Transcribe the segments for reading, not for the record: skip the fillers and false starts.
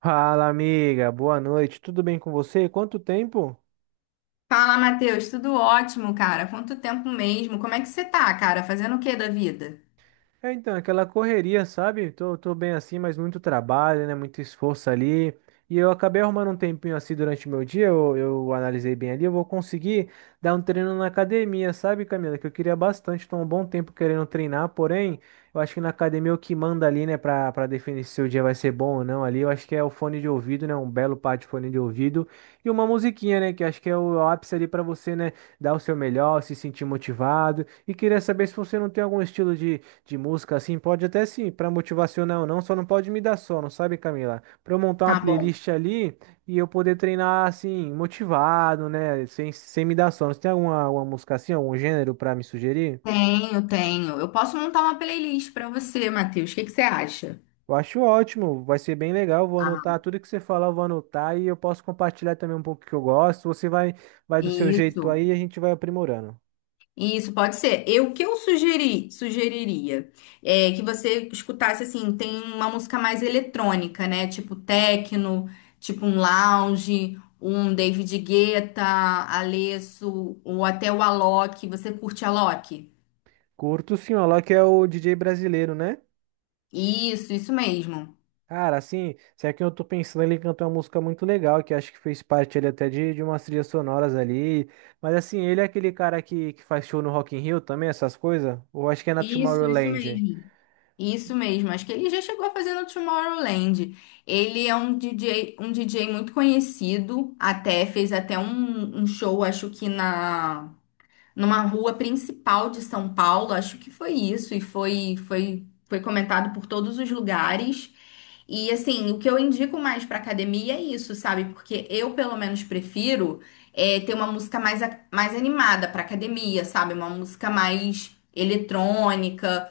Fala, amiga. Boa noite. Tudo bem com você? Quanto tempo? Fala, Matheus, tudo ótimo, cara? Quanto tempo mesmo? Como é que você tá, cara? Fazendo o que da vida? É, então, aquela correria, sabe? Tô bem assim, mas muito trabalho, né? Muito esforço ali. E eu acabei arrumando um tempinho assim durante o meu dia, eu analisei bem ali, eu vou conseguir dar um treino na academia, sabe, Camila? Que eu queria bastante, tô há um bom tempo querendo treinar, porém, eu acho que na academia o que manda ali, né, pra definir se o dia vai ser bom ou não ali, eu acho que é o fone de ouvido, né? Um belo par de fone de ouvido e uma musiquinha, né? Que acho que é o ápice ali pra você, né, dar o seu melhor, se sentir motivado. E queria saber se você não tem algum estilo de música, assim, pode até sim, para motivacional não, só não pode me dar sono, sabe, Camila? Para eu montar uma Tá bom. playlist ali e eu poder treinar, assim, motivado, né? Sem me dar sono. Você tem alguma, alguma música assim, algum gênero para me sugerir? Tenho. Eu posso montar uma playlist pra você, Matheus. O que que você acha? Eu acho ótimo, vai ser bem legal. Vou Ah, anotar tudo que você falar, eu vou anotar e eu posso compartilhar também um pouco que eu gosto. Você vai do seu jeito Isso, aí e a gente vai aprimorando. isso pode ser. Eu o que eu sugeri, sugeriria é que você escutasse assim, tem uma música mais eletrônica, né? Tipo techno, tipo um lounge, um David Guetta, Alesso, ou até o Alok. Você curte Alok? Curto sim, o Alok é o DJ brasileiro, né? Isso mesmo. Cara, assim, se é que eu tô pensando, ele cantou uma música muito legal, que acho que fez parte ali até de umas trilhas sonoras ali. Mas assim, ele é aquele cara que faz show no Rock in Rio também, essas coisas? Ou acho que é na Isso, isso Tomorrowland? mesmo. Isso mesmo. Acho que ele já chegou a fazer no Tomorrowland. Ele é um DJ, um DJ muito conhecido, até fez até um show, acho que na numa rua principal de São Paulo, acho que foi isso e foi comentado por todos os lugares. E assim, o que eu indico mais pra academia é isso, sabe? Porque eu pelo menos prefiro ter uma música mais, mais animada pra academia, sabe? Uma música mais eletrônica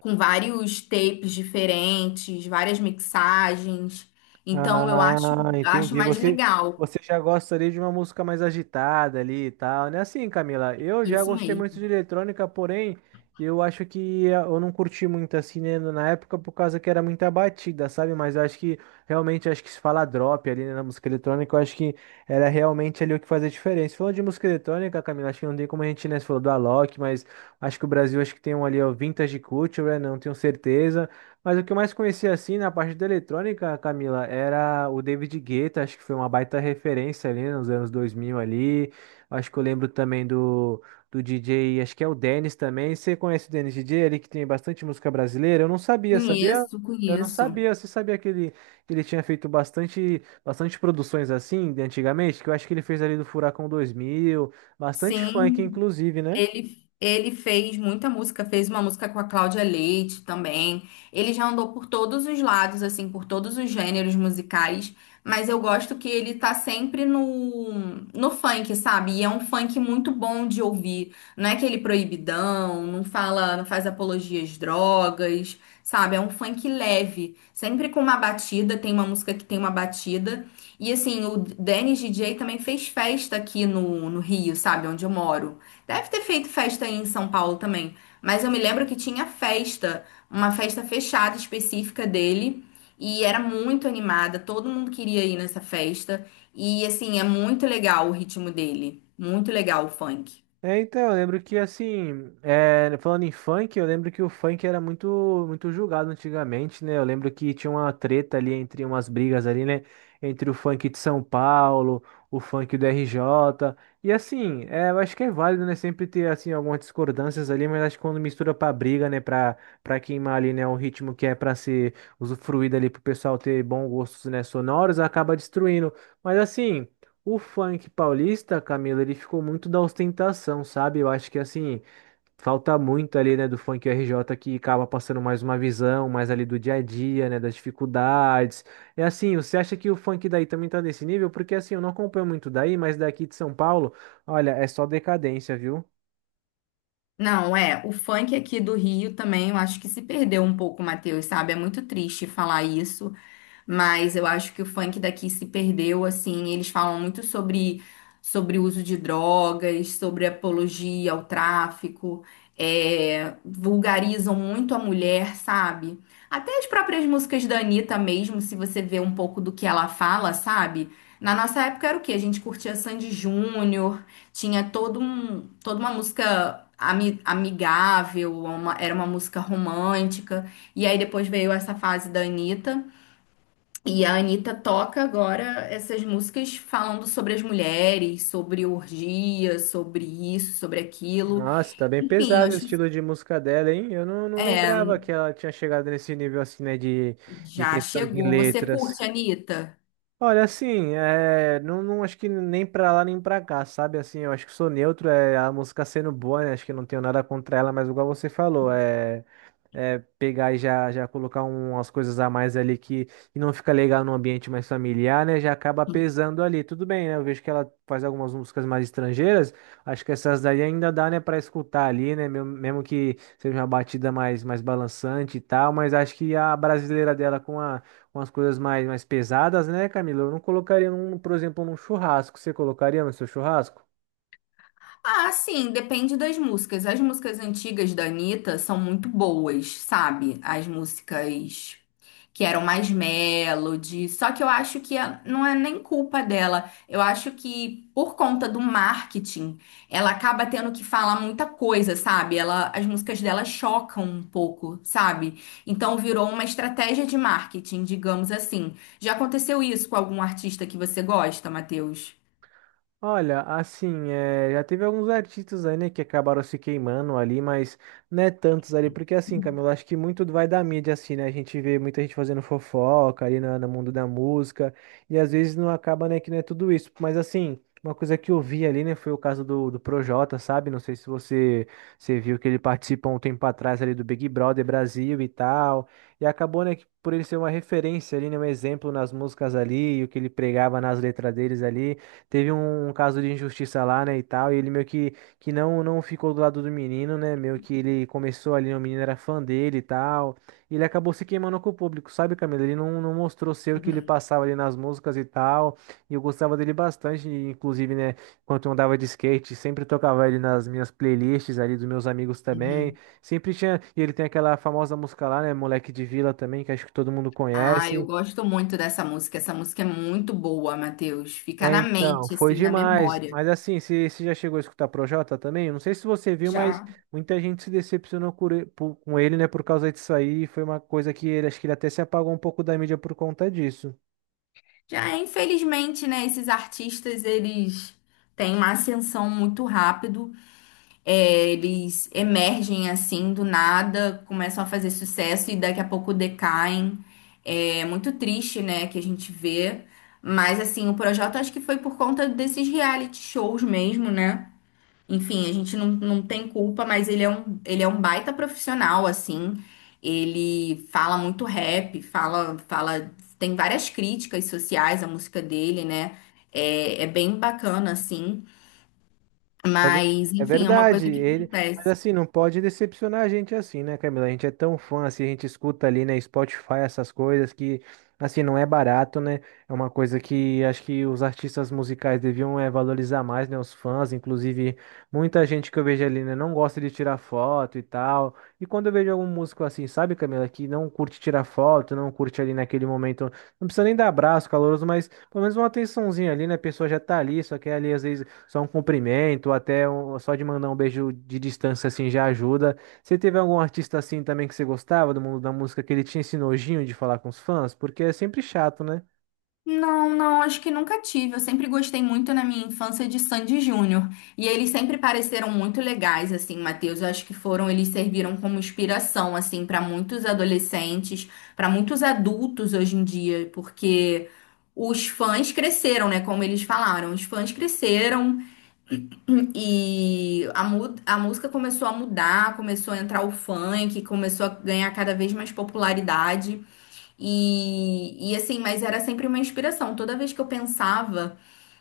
com vários tapes diferentes, várias mixagens. Então eu acho, Ah, Acho entendi. mais Você, legal. você já gosta ali de uma música mais agitada ali e tal, né? Assim, Camila, eu já Isso gostei muito de mesmo. eletrônica, porém, eu acho que eu não curti muito assim, né, na época por causa que era muita batida, sabe? Mas eu acho que realmente acho que se fala drop ali, né, na música eletrônica, eu acho que era realmente ali o que fazia diferença. Falando de música eletrônica, Camila, acho que não tem como a gente, né, você falou do Alok, mas acho que o Brasil acho que tem um ali, ó, Vintage Culture, né? Não tenho certeza. Mas o que eu mais conhecia assim na parte da eletrônica, Camila, era o David Guetta, acho que foi uma baita referência ali nos anos 2000 ali. Acho que eu lembro também do DJ, acho que é o Dennis também. Você conhece o Dennis DJ, ali que tem bastante música brasileira? Eu não sabia, sabia? Conheço, Eu não conheço. sabia. Você sabia que ele tinha feito bastante, bastante produções assim de antigamente? Que eu acho que ele fez ali do Furacão 2000, bastante funk Sim, inclusive, né? ele fez muita música, fez uma música com a Cláudia Leite também. Ele já andou por todos os lados, assim, por todos os gêneros musicais, mas eu gosto que ele tá sempre no funk, sabe? E é um funk muito bom de ouvir. Não é aquele proibidão, não fala, não faz apologia às drogas, sabe? É um funk leve, sempre com uma batida, tem uma música que tem uma batida. E assim, o Dennis DJ também fez festa aqui no Rio, sabe? Onde eu moro. Deve ter feito festa aí em São Paulo também, mas eu me lembro que tinha festa, uma festa fechada específica dele, e era muito animada, todo mundo queria ir nessa festa, e assim, é muito legal o ritmo dele, muito legal o funk. É, então, eu lembro que assim, é, falando em funk, eu lembro que o funk era muito julgado antigamente, né? Eu lembro que tinha uma treta ali entre umas brigas ali, né? Entre o funk de São Paulo, o funk do RJ. E assim, é, eu acho que é válido, né? Sempre ter assim algumas discordâncias ali, mas acho que quando mistura pra briga, né? Pra queimar ali, né? Um ritmo que é pra ser usufruído ali pro pessoal ter bons gostos, né? Sonoros, acaba destruindo. Mas assim. O funk paulista, Camila, ele ficou muito da ostentação, sabe? Eu acho que assim, falta muito ali, né, do funk RJ que acaba passando mais uma visão, mais ali do dia a dia, né, das dificuldades. É assim, você acha que o funk daí também tá nesse nível? Porque assim, eu não acompanho muito daí, mas daqui de São Paulo, olha, é só decadência, viu? Não, é, o funk aqui do Rio também, eu acho que se perdeu um pouco, Matheus, sabe? É muito triste falar isso, mas eu acho que o funk daqui se perdeu, assim, eles falam muito sobre o uso de drogas, sobre apologia ao tráfico, é, vulgarizam muito a mulher, sabe? Até as próprias músicas da Anitta mesmo, se você vê um pouco do que ela fala, sabe? Na nossa época era o quê? A gente curtia Sandy Júnior, tinha todo um, toda uma música amigável, era uma música romântica. E aí depois veio essa fase da Anitta. E a Anitta toca agora essas músicas falando sobre as mulheres, sobre orgia, sobre isso, sobre aquilo. Nossa, tá bem Enfim, pesado o acho que estilo de música dela, hein? Eu não, não lembrava que ela tinha chegado nesse nível assim, né, de já questão de chegou. Você curte, letras. Anitta? Olha, assim, é, não, não acho que nem pra lá nem pra cá, sabe? Assim, eu acho que sou neutro, é a música sendo boa, né? Acho que não tenho nada contra ela, mas igual você falou, pegar e já colocar um, umas coisas a mais ali que e não fica legal num ambiente mais familiar, né? Já acaba pesando ali. Tudo bem, né? Eu vejo que ela faz algumas músicas mais estrangeiras. Acho que essas daí ainda dá, né, para escutar ali, né? Mesmo que seja uma batida mais, mais balançante e tal, mas acho que a brasileira dela com a, com as coisas mais, mais pesadas, né, Camila? Eu não colocaria, num, por exemplo, num churrasco. Você colocaria no seu churrasco? Ah, sim, depende das músicas. As músicas antigas da Anitta são muito boas, sabe? As músicas que eram mais melody. Só que eu acho que não é nem culpa dela. Eu acho que por conta do marketing, ela acaba tendo que falar muita coisa, sabe? Ela, as músicas dela chocam um pouco, sabe? Então virou uma estratégia de marketing, digamos assim. Já aconteceu isso com algum artista que você gosta, Matheus? Olha, assim, é, já teve alguns artistas aí, né, que acabaram se queimando ali, mas não é tantos ali, porque assim, Camilo, acho que muito vai da mídia, assim, né, a gente vê muita gente fazendo fofoca ali no mundo da música, e às vezes não acaba, né, que não é tudo isso, mas assim, uma coisa que eu vi ali, né, foi o caso do Projota, sabe, não sei se você, você viu que ele participou um tempo atrás ali do Big Brother Brasil e tal, e acabou, né, que por ele ser uma referência ali, né, um exemplo nas músicas ali, e o que ele pregava nas letras deles ali, teve um, um caso de injustiça lá, né, e tal, e ele meio que não, não ficou do lado do menino, né, meio que ele começou ali, né, o menino era fã dele e tal, e ele acabou se queimando com o público, sabe, Camila? Ele não, não mostrou ser o que ele Uhum, passava ali nas músicas e tal, e eu gostava dele bastante, e inclusive, né, quando eu andava de skate, sempre tocava ele nas minhas playlists ali dos meus amigos também, uhum. sempre tinha, e ele tem aquela famosa música lá, né, Moleque de Vila também, que acho que todo mundo Ah, eu conhece. gosto muito dessa música. Essa música é muito boa, Matheus. Fica É, na então, mente, foi assim, na demais. memória. Mas assim, você já chegou a escutar Projota também? Eu não sei se você viu, mas Já, muita gente se decepcionou com ele, com ele, né, por causa disso aí. Foi uma coisa que ele, acho que ele até se apagou um pouco da mídia por conta disso. já, infelizmente, né, esses artistas, eles têm uma ascensão muito rápido. É, eles emergem, assim, do nada, começam a fazer sucesso e daqui a pouco decaem. É muito triste, né, que a gente vê. Mas, assim, o projeto acho que foi por conta desses reality shows mesmo, né? Enfim, a gente não tem culpa, mas ele é um baita profissional, assim. Ele fala muito rap, fala, tem várias críticas sociais à música dele, né? É, é bem bacana, assim. É, Mas, é enfim, é uma verdade, coisa que ele, mas acontece. assim, não pode decepcionar a gente assim, né, Camila? A gente é tão fã, assim, a gente escuta ali, né, Spotify, essas coisas que, assim, não é barato, né? É uma coisa que acho que os artistas musicais deviam é, valorizar mais, né, os fãs, inclusive muita gente que eu vejo ali, né, não gosta de tirar foto e tal. E quando eu vejo algum músico assim, sabe, Camila, que não curte tirar foto, não curte ali naquele momento, não precisa nem dar abraço caloroso, mas pelo menos uma atençãozinha ali, né? A pessoa já tá ali, só quer ali às vezes só um cumprimento, ou até só de mandar um beijo de distância assim já ajuda. Você teve algum artista assim também que você gostava do mundo da música que ele tinha esse nojinho de falar com os fãs? Porque é sempre chato, né? Não, acho que nunca tive. Eu sempre gostei muito na minha infância de Sandy Júnior. E eles sempre pareceram muito legais, assim, Matheus. Eu acho que foram, eles serviram como inspiração, assim, para muitos adolescentes, para muitos adultos hoje em dia, porque os fãs cresceram, né? Como eles falaram, os fãs cresceram e a música começou a mudar, começou a entrar o funk, começou a ganhar cada vez mais popularidade. E assim, mas era sempre uma inspiração. Toda vez que eu pensava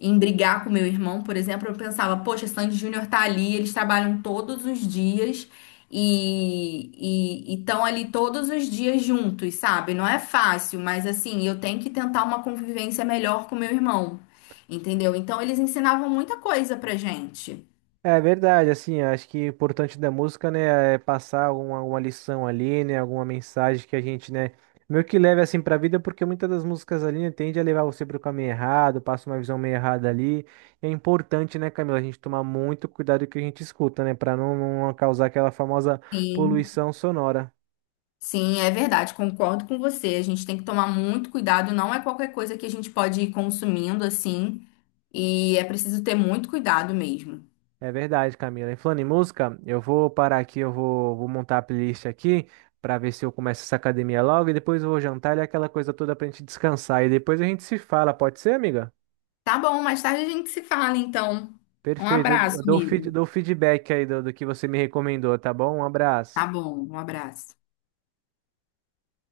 em brigar com meu irmão, por exemplo, eu pensava, poxa, Sandy Júnior tá ali, eles trabalham todos os dias e estão ali todos os dias juntos, sabe? Não é fácil, mas assim, eu tenho que tentar uma convivência melhor com meu irmão, entendeu? Então eles ensinavam muita coisa pra gente. É verdade, assim, acho que o importante da música, né, é passar alguma, alguma lição ali, né, alguma mensagem que a gente, né, meio que leve assim pra vida, porque muitas das músicas ali, né, tende a levar você pro caminho errado, passa uma visão meio errada ali. E é importante, né, Camila, a gente tomar muito cuidado com o que a gente escuta, né, pra não, não causar aquela famosa Sim. poluição sonora. Sim, é verdade, concordo com você. A gente tem que tomar muito cuidado, não é qualquer coisa que a gente pode ir consumindo assim, e é preciso ter muito cuidado mesmo. É verdade, Camila. E falando em música, eu vou parar aqui, vou montar a playlist aqui para ver se eu começo essa academia logo e depois eu vou jantar e aquela coisa toda pra gente descansar. E depois a gente se fala, pode ser, amiga? Tá bom, mais tarde a gente se fala então. Um Perfeito. Eu, abraço, eu dou, feed- amigo. dou feedback aí do que você me recomendou, tá bom? Um Tá abraço. bom, um abraço.